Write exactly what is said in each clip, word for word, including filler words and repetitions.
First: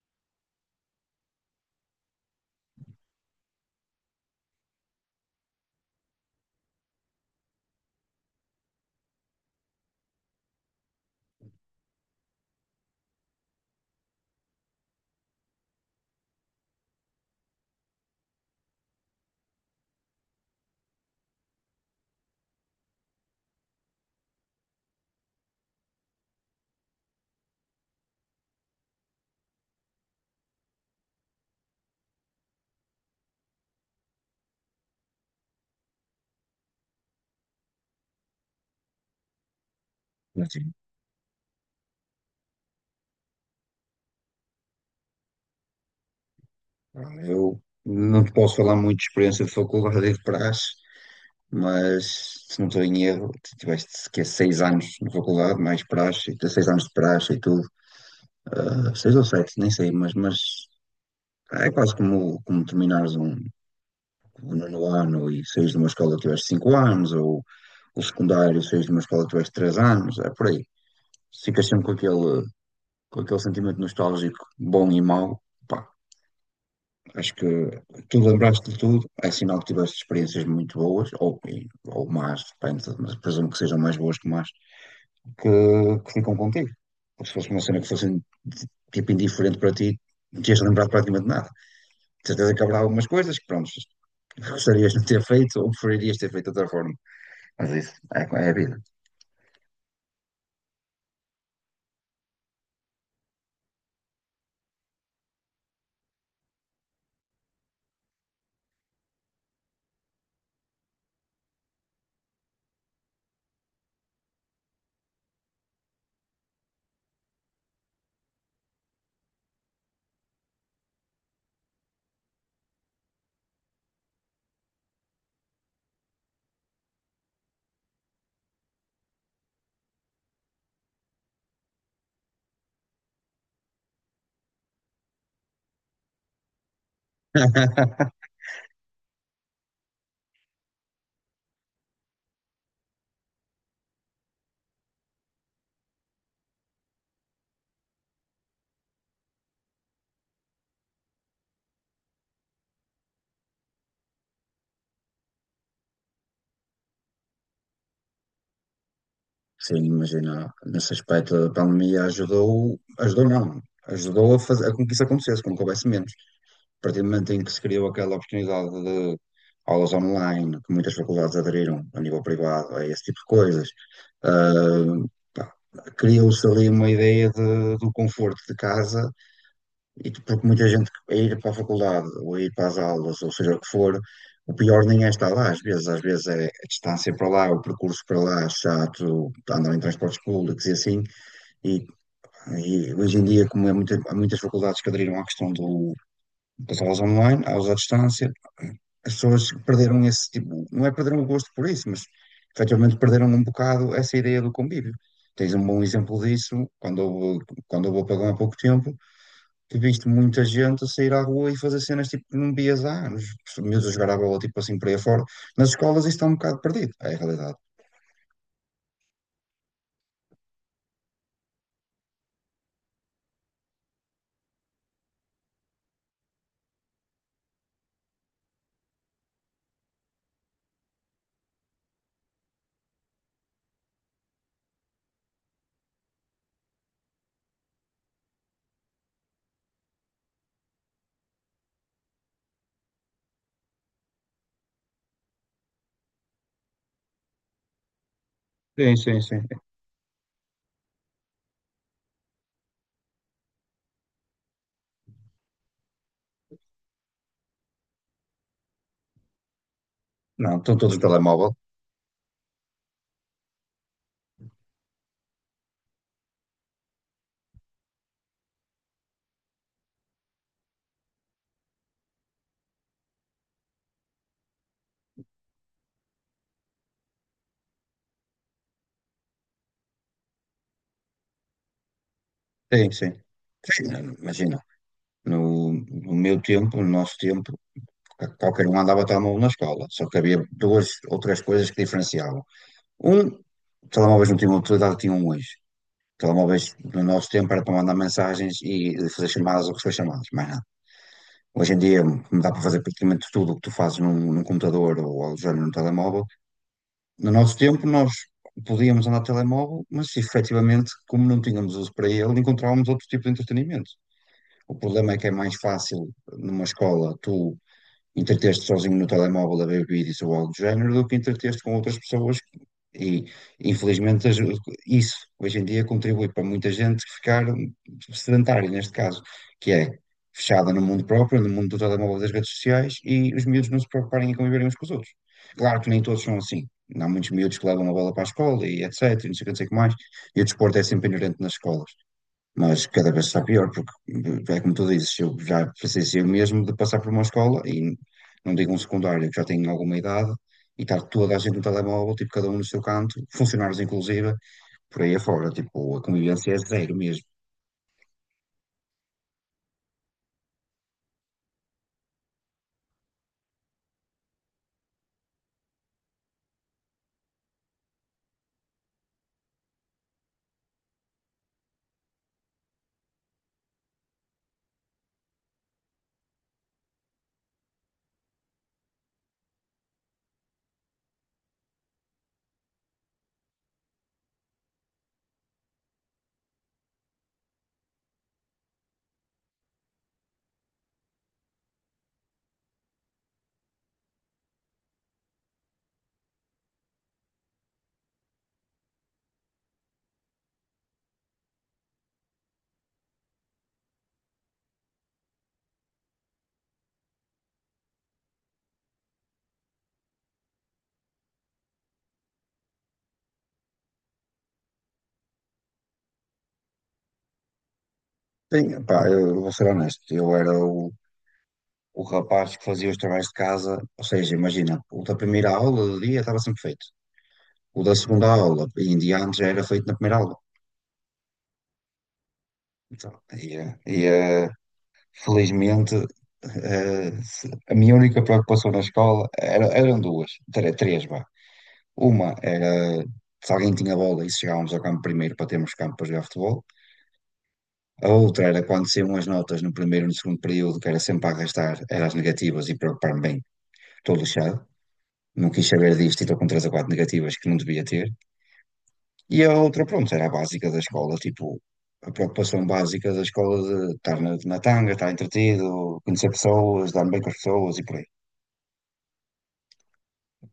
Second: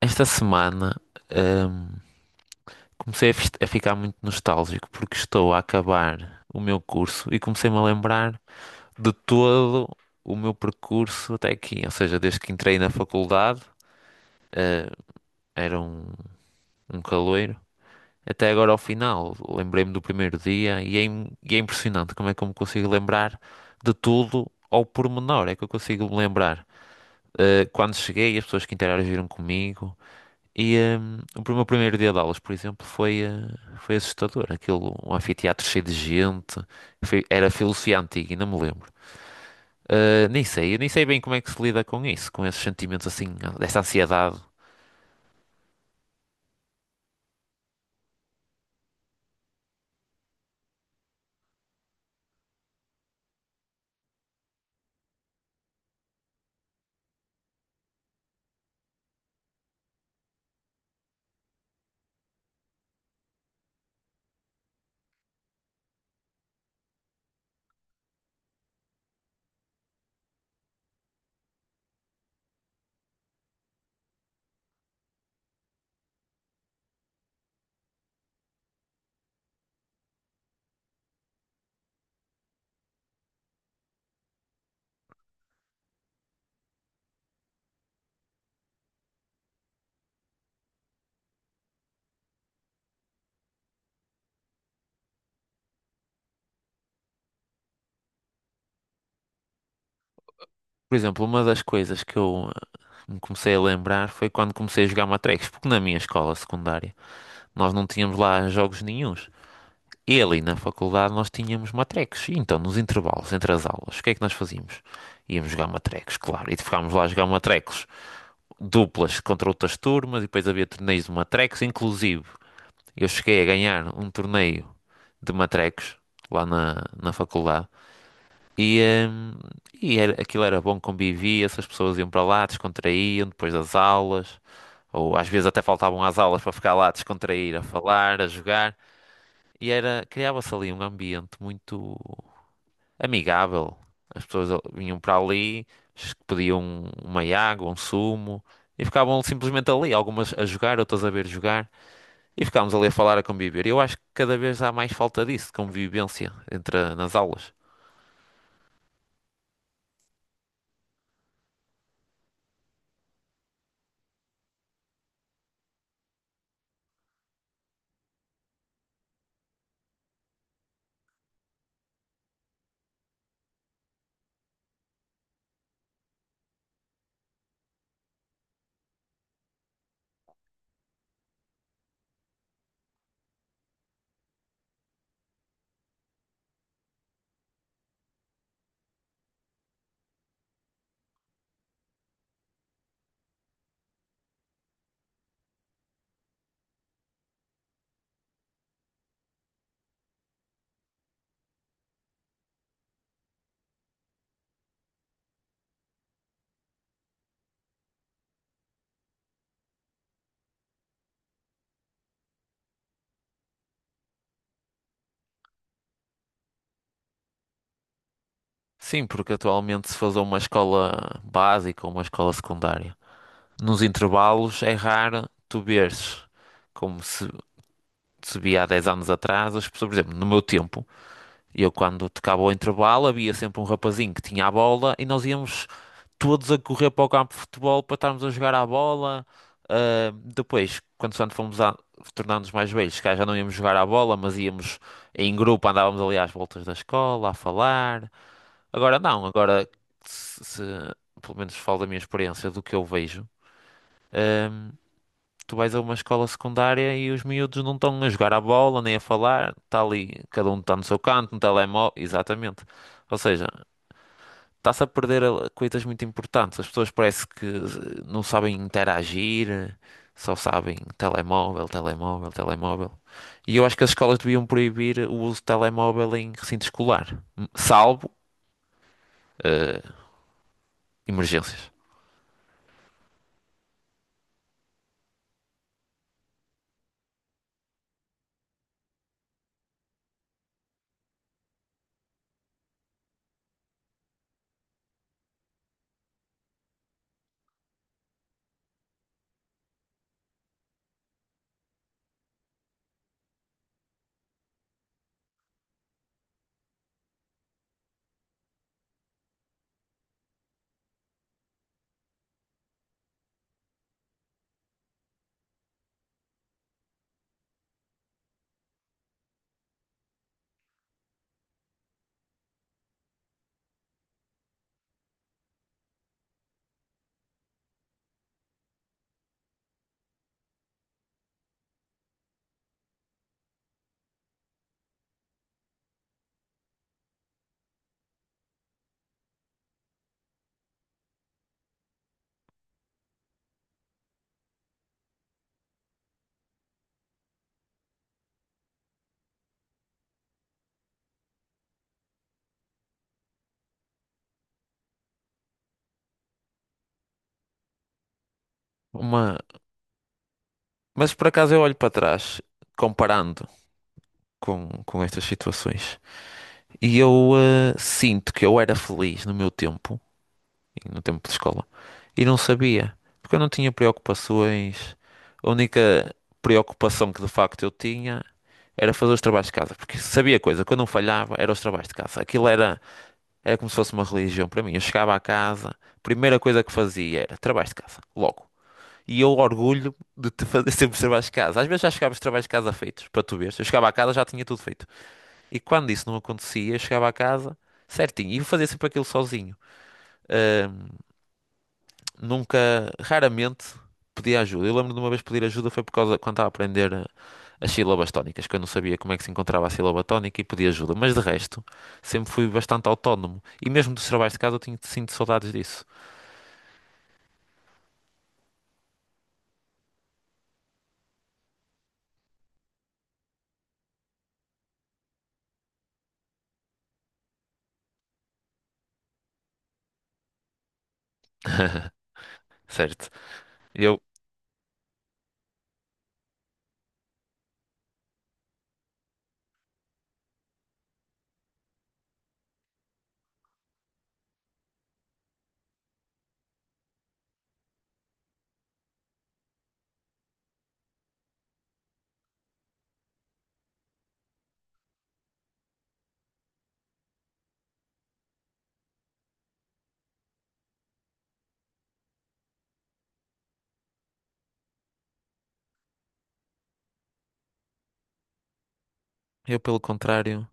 Esta semana, ahm, comecei a, fis- a ficar muito nostálgico porque estou a acabar o meu curso e comecei-me a lembrar de todo o meu percurso até aqui. Ou seja, desde que entrei na faculdade, ah, era um, um caloiro, até agora ao final. Lembrei-me do primeiro dia e é, im- e é impressionante como é que eu me consigo lembrar de tudo ao pormenor. É que eu consigo me lembrar. Ah, quando cheguei, as pessoas que interagiram comigo. E hum, o meu primeiro dia de aulas, por exemplo, foi, eh, foi assustador. Aquilo, um anfiteatro cheio de gente. Foi- era filosofia antiga, ainda me lembro. Eh, nem Mas, sim, sei, eu nem sei bem como é que se lida com isso, com esses sentimentos assim, dessa ansiedade. eu não te posso falar muito de experiência de faculdade e de praxe, mas se não estou em erro, tu tiveste que é seis anos na faculdade, mais praxe, tens seis anos de praxe e tudo. Ah, seis ou sete, nem sei, mas, mas é quase como, como, terminares um, um nono ano e saís de uma escola que tiveste cinco anos, ou o secundário, saís de uma escola que tiveste três anos, é por aí. Ficas sempre com aquele, com aquele sentimento nostálgico bom e mau. Acho que tu lembraste de tudo, é sinal que tiveste experiências muito boas, ou, e- ou más, depende, mas presumo que sejam mais boas que más, que, que ficam contigo. Porque se fosse uma cena que fosse de- tipo indiferente para ti, não tinhas lembrado praticamente nada. De certeza que haverá algumas coisas que, pronto, gostarias de ter feito ou preferirias ter feito de outra forma. Mas isso é, é a vida. Por exemplo, uma das coisas que eu eh, me comecei a lembrar foi quando comecei a jogar matrecos, porque na minha escola secundária nós não tínhamos lá jogos nenhuns. E ali na faculdade nós tínhamos matrecos, e então nos intervalos entre as aulas, o que é que nós fazíamos? Íamos jogar matrecos, claro, e ficámos lá a jogar matrecos, duplas contra outras turmas, e depois havia torneios de matrecos. Inclusive, eu cheguei a ganhar um torneio de matrecos lá na, na faculdade. E, hum, e era- aquilo era bom, convivia-se, as pessoas iam para lá, descontraíam depois das aulas, ou às vezes até faltavam às aulas para ficar lá a descontrair, a falar, a jogar. E era, criava-se ali um ambiente muito amigável. As pessoas vinham para ali, s- pediam um, uma água, um sumo, e ficavam simplesmente ali, algumas a jogar, outras a ver jogar, e ficávamos ali a falar, a conviver. Eu acho que cada vez há mais falta disso, de convivência entre a- nas aulas. Sim, imagina, nesse aspecto a pandemia ajudou, ajudou não, ajudou a, fazer, a com que isso acontecesse, com que houvesse menos. A partir do momento em que se criou aquela oportunidade de aulas online, que muitas faculdades aderiram a nível privado a esse tipo de coisas, ah, pá, criou-se ali uma ideia de- do conforto de casa, e tu- porque muita gente a ir para a faculdade, ou a ir para as aulas, ou seja o que for, o pior nem é estar lá, às vezes, às vezes é a distância para lá, o percurso para lá, chato, andar em transportes públicos e assim, e, e hoje em dia, como é muita- há muitas faculdades que aderiram à questão do, das aulas online, aulas à distância, as pessoas perderam esse tipo, não é perderam o gosto por isso, mas efetivamente perderam um bocado essa ideia do convívio. Tens um bom exemplo disso quando eu vou, quando eu vou para lá há pouco tempo, que viste muita gente a sair à rua e fazer cenas tipo que não vias há anos. Os miúdos a jogar a bola tipo assim por aí fora. Nas escolas isto está um bocado perdido, é a realidade. Sim, porque atualmente se faz uma escola básica ou uma escola secundária. Nos intervalos é raro tu veres como se, se via há dez anos atrás, as pessoas, por exemplo, no meu tempo, eu quando tocava o intervalo havia sempre um rapazinho que tinha a bola, e nós íamos todos a correr para o campo de futebol para estarmos a jogar à bola. Ah, depois, quando quando fomos a tornar-nos mais velhos, se calhar já não íamos jogar à bola, mas íamos em grupo, andávamos ali às voltas da escola a falar. Sim, Agora sim, não. sim. Agora se, se- pelo menos falo da minha experiência, do que eu vejo. ah, Tu vais a uma escola secundária e os miúdos não estão a jogar à bola nem a falar, está ali, cada Não, um está estão no todos seu no canto, no telemóvel. telemóvel, exatamente. Ou seja, Está-se a perder a- coisas muito importantes. As pessoas parece que eh, não sabem interagir, eh, só sabem telemóvel, telemóvel, telemóvel. E eu acho que as escolas deviam proibir o uso de telemóvel em recinto escolar, m- salvo eh, emergências. Sim, sim. Sim, imagina, no, no meu tempo, no nosso tempo, qualquer um andava telemóvel na escola, só que havia duas ou três coisas que diferenciavam. Um, telemóveis não tinham utilidade, tinham hoje. Telemóveis no nosso tempo era para mandar mensagens e fazer chamadas ou receber chamadas, mais nada. Hoje em dia como dá para fazer praticamente tudo o que tu fazes num, num computador ou algo do género num telemóvel. No nosso tempo nós podíamos andar de telemóvel, mas efetivamente, como não tínhamos uso para ele, encontrávamos outro tipo de entretenimento. O problema é que é mais fácil numa escola tu entreter-te sozinho no telemóvel a ver vídeos ou algo do género do que entreter-te com outras pessoas. E infelizmente as- isso hoje em dia contribui para muita gente ficar sedentária, neste caso, que é fechada no mundo próprio, no mundo do telemóvel das redes sociais e os miúdos não se preocuparem em conviverem uns com os outros. Claro que nem todos são assim. Há muitos miúdos que levam a bola para a escola e etc, e não sei o que não sei o que mais. E o desporto é sempre inerente nas escolas. Mas cada vez está pior, porque é como tu dizes, eu já precisei eu mesmo de passar por uma escola, e não digo um secundário, que já tenho alguma idade, e estar toda a gente no telemóvel, tipo, cada um no seu canto, funcionários inclusive, por aí afora, tipo, a convivência é zero mesmo. Uma... Mas por acaso eu olho para trás, comparando com, com estas situações, e eu, eh, sinto que eu era feliz no meu tempo, no tempo de escola. E não sabia, porque eu não tinha preocupações. A única preocupação que de facto eu tinha era fazer os trabalhos de casa, porque sabia coisa, quando eu não falhava era os trabalhos de casa. Aquilo era, era como se fosse uma religião para mim. Eu chegava à casa, a primeira coisa que fazia era trabalhos de casa, logo. E eu orgulho de te fazer sempre os trabalhos de casa. Às vezes já chegava os trabalhos de casa feitos, para tu veres. Eu chegava à casa já tinha tudo feito. E quando isso não acontecia, eu chegava à casa certinho e fazia sempre aquilo sozinho. Nunca, raramente pedi ajuda. Eu lembro de uma vez pedir ajuda, foi por causa quando estava a aprender, eh, as sílabas tónicas, que eu não sabia como é que se encontrava a sílaba tónica, e pedi ajuda. Mas de resto, sempre fui bastante autónomo. E mesmo dos trabalhos de casa eu tinha, sinto saudades disso. Sim, pá, eu vou ser honesto, eu era o, o rapaz que fazia os trabalhos de casa, ou seja, imagina, o da primeira aula do dia estava sempre feito, o da segunda aula, e em diante já era feito na primeira aula. Certo. Então, e, eh, e, Eu, eh, felizmente, eh, se- a minha única preocupação na escola era- eram duas, tre- três, vá. Uma era se alguém tinha bola e se chegávamos ao campo primeiro para termos campo para jogar futebol. A outra era quando saíam as notas no primeiro e no segundo período, que era sempre a arrastar, eram as negativas e preocupar-me bem, estou lixado. Não quis saber disto e estou com três ou quatro negativas que não devia ter. E a outra, pronto, era a básica da escola, tipo, a preocupação básica da escola de estar na, na tanga, estar entretido, conhecer pessoas, dar-me bem com as pessoas e por aí. eu pelo contrário,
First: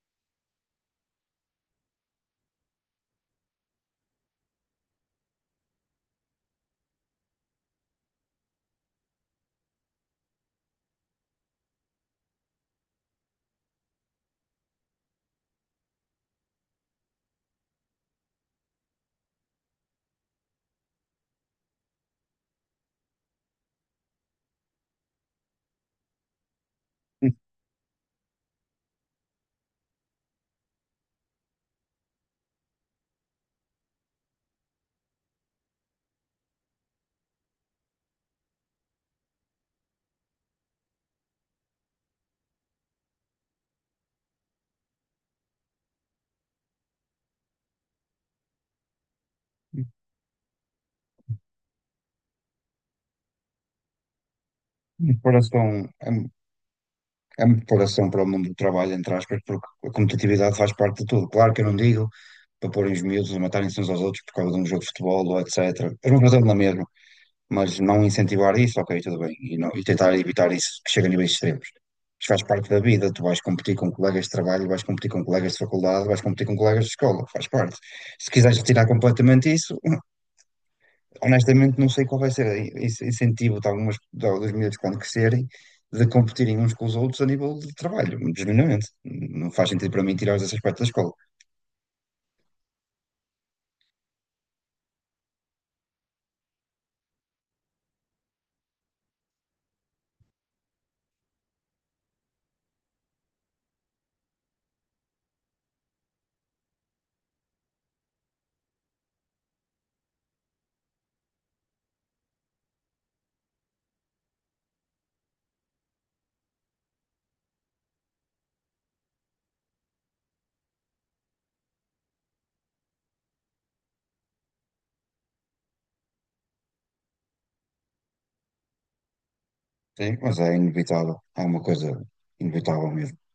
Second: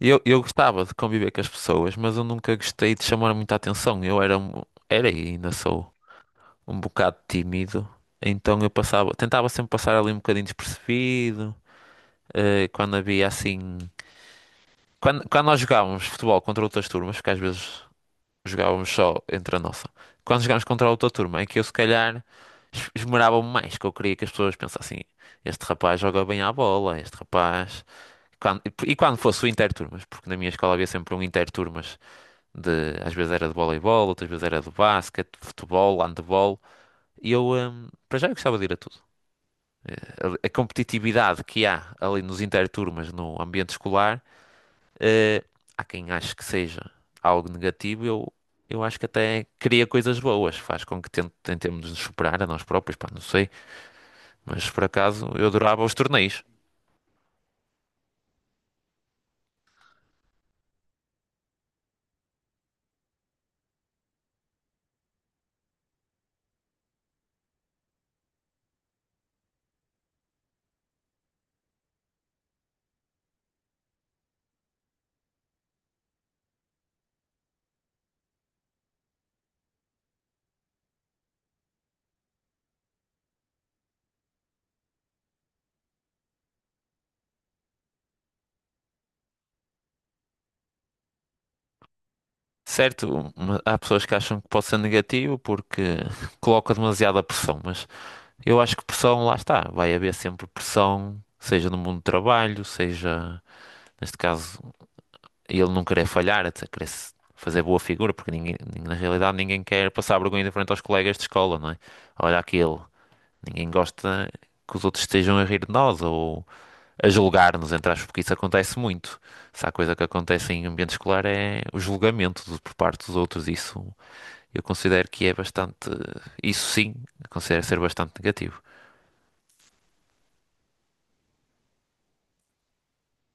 eu, eu gostava de conviver com as pessoas, mas eu nunca gostei de chamar muita atenção. Eu era, um- era e ainda sou um bocado tímido, então eu passava, tentava sempre passar ali um bocadinho despercebido, eh, quando havia assim. Quando, quando nós jogávamos futebol contra outras turmas, porque às vezes jogávamos só entre a nossa, quando jogávamos contra outra turma, é que eu se calhar es- esmerava-me mais, que eu queria que as pessoas pensassem, este rapaz joga bem à bola, este rapaz. Quando- e quando fosse o interturmas, porque na minha escola havia sempre um interturmas de, às vezes era de voleibol, outras vezes era de basquete, futebol, handebol, e eu, hum, para já eu gostava de ir a tudo. A, a competitividade que há ali nos interturmas no ambiente escolar. Eh, Há quem ache que seja algo negativo. eu, eu acho que até cria coisas boas, faz com que ten- tentemos nos superar a nós próprios, pá, não sei, mas por acaso eu adorava Preparação, os é, torneios. é uma preparação para o mundo do trabalho, entre aspas, porque a competitividade faz parte de tudo. Claro que eu não digo para porem os miúdos a matarem-se uns aos outros por causa de um jogo de futebol ou et cetera. É uma coisa na mesma, mas não incentivar isso, ok, tudo bem, e, não- e tentar evitar isso que chega a níveis extremos. Isto faz parte da vida, tu vais competir com colegas de trabalho, vais competir com colegas de faculdade, vais competir com colegas de escola, faz parte. Se quiseres retirar completamente isso, honestamente, não sei qual vai ser esse incentivo de algumas, de, dos miúdos quando crescerem de competirem uns com os outros a nível de trabalho, genuinamente. Não faz sentido para mim tirar esse aspecto da escola, Certo, uma- há pessoas que acham que pode ser negativo porque coloca demasiada pressão, mas eu acho que pressão, lá está, vai haver sempre pressão, seja no mundo do trabalho, seja, neste caso, e ele não querer falhar, até querer se- fazer boa figura, porque ninguém, ninguém- na realidade ninguém quer passar vergonha de frente aos colegas de escola, não é? Olha aquilo, ninguém gosta que os outros estejam a rir de nós ou a julgar-nos, entre aspas, porque isso acontece muito. Se há coisa que acontece em ambiente escolar é o julgamento do- por parte dos outros, isso eu considero que é bastante, isso sim, considero ser bastante negativo. sim, mas é inevitável, é uma coisa inevitável mesmo.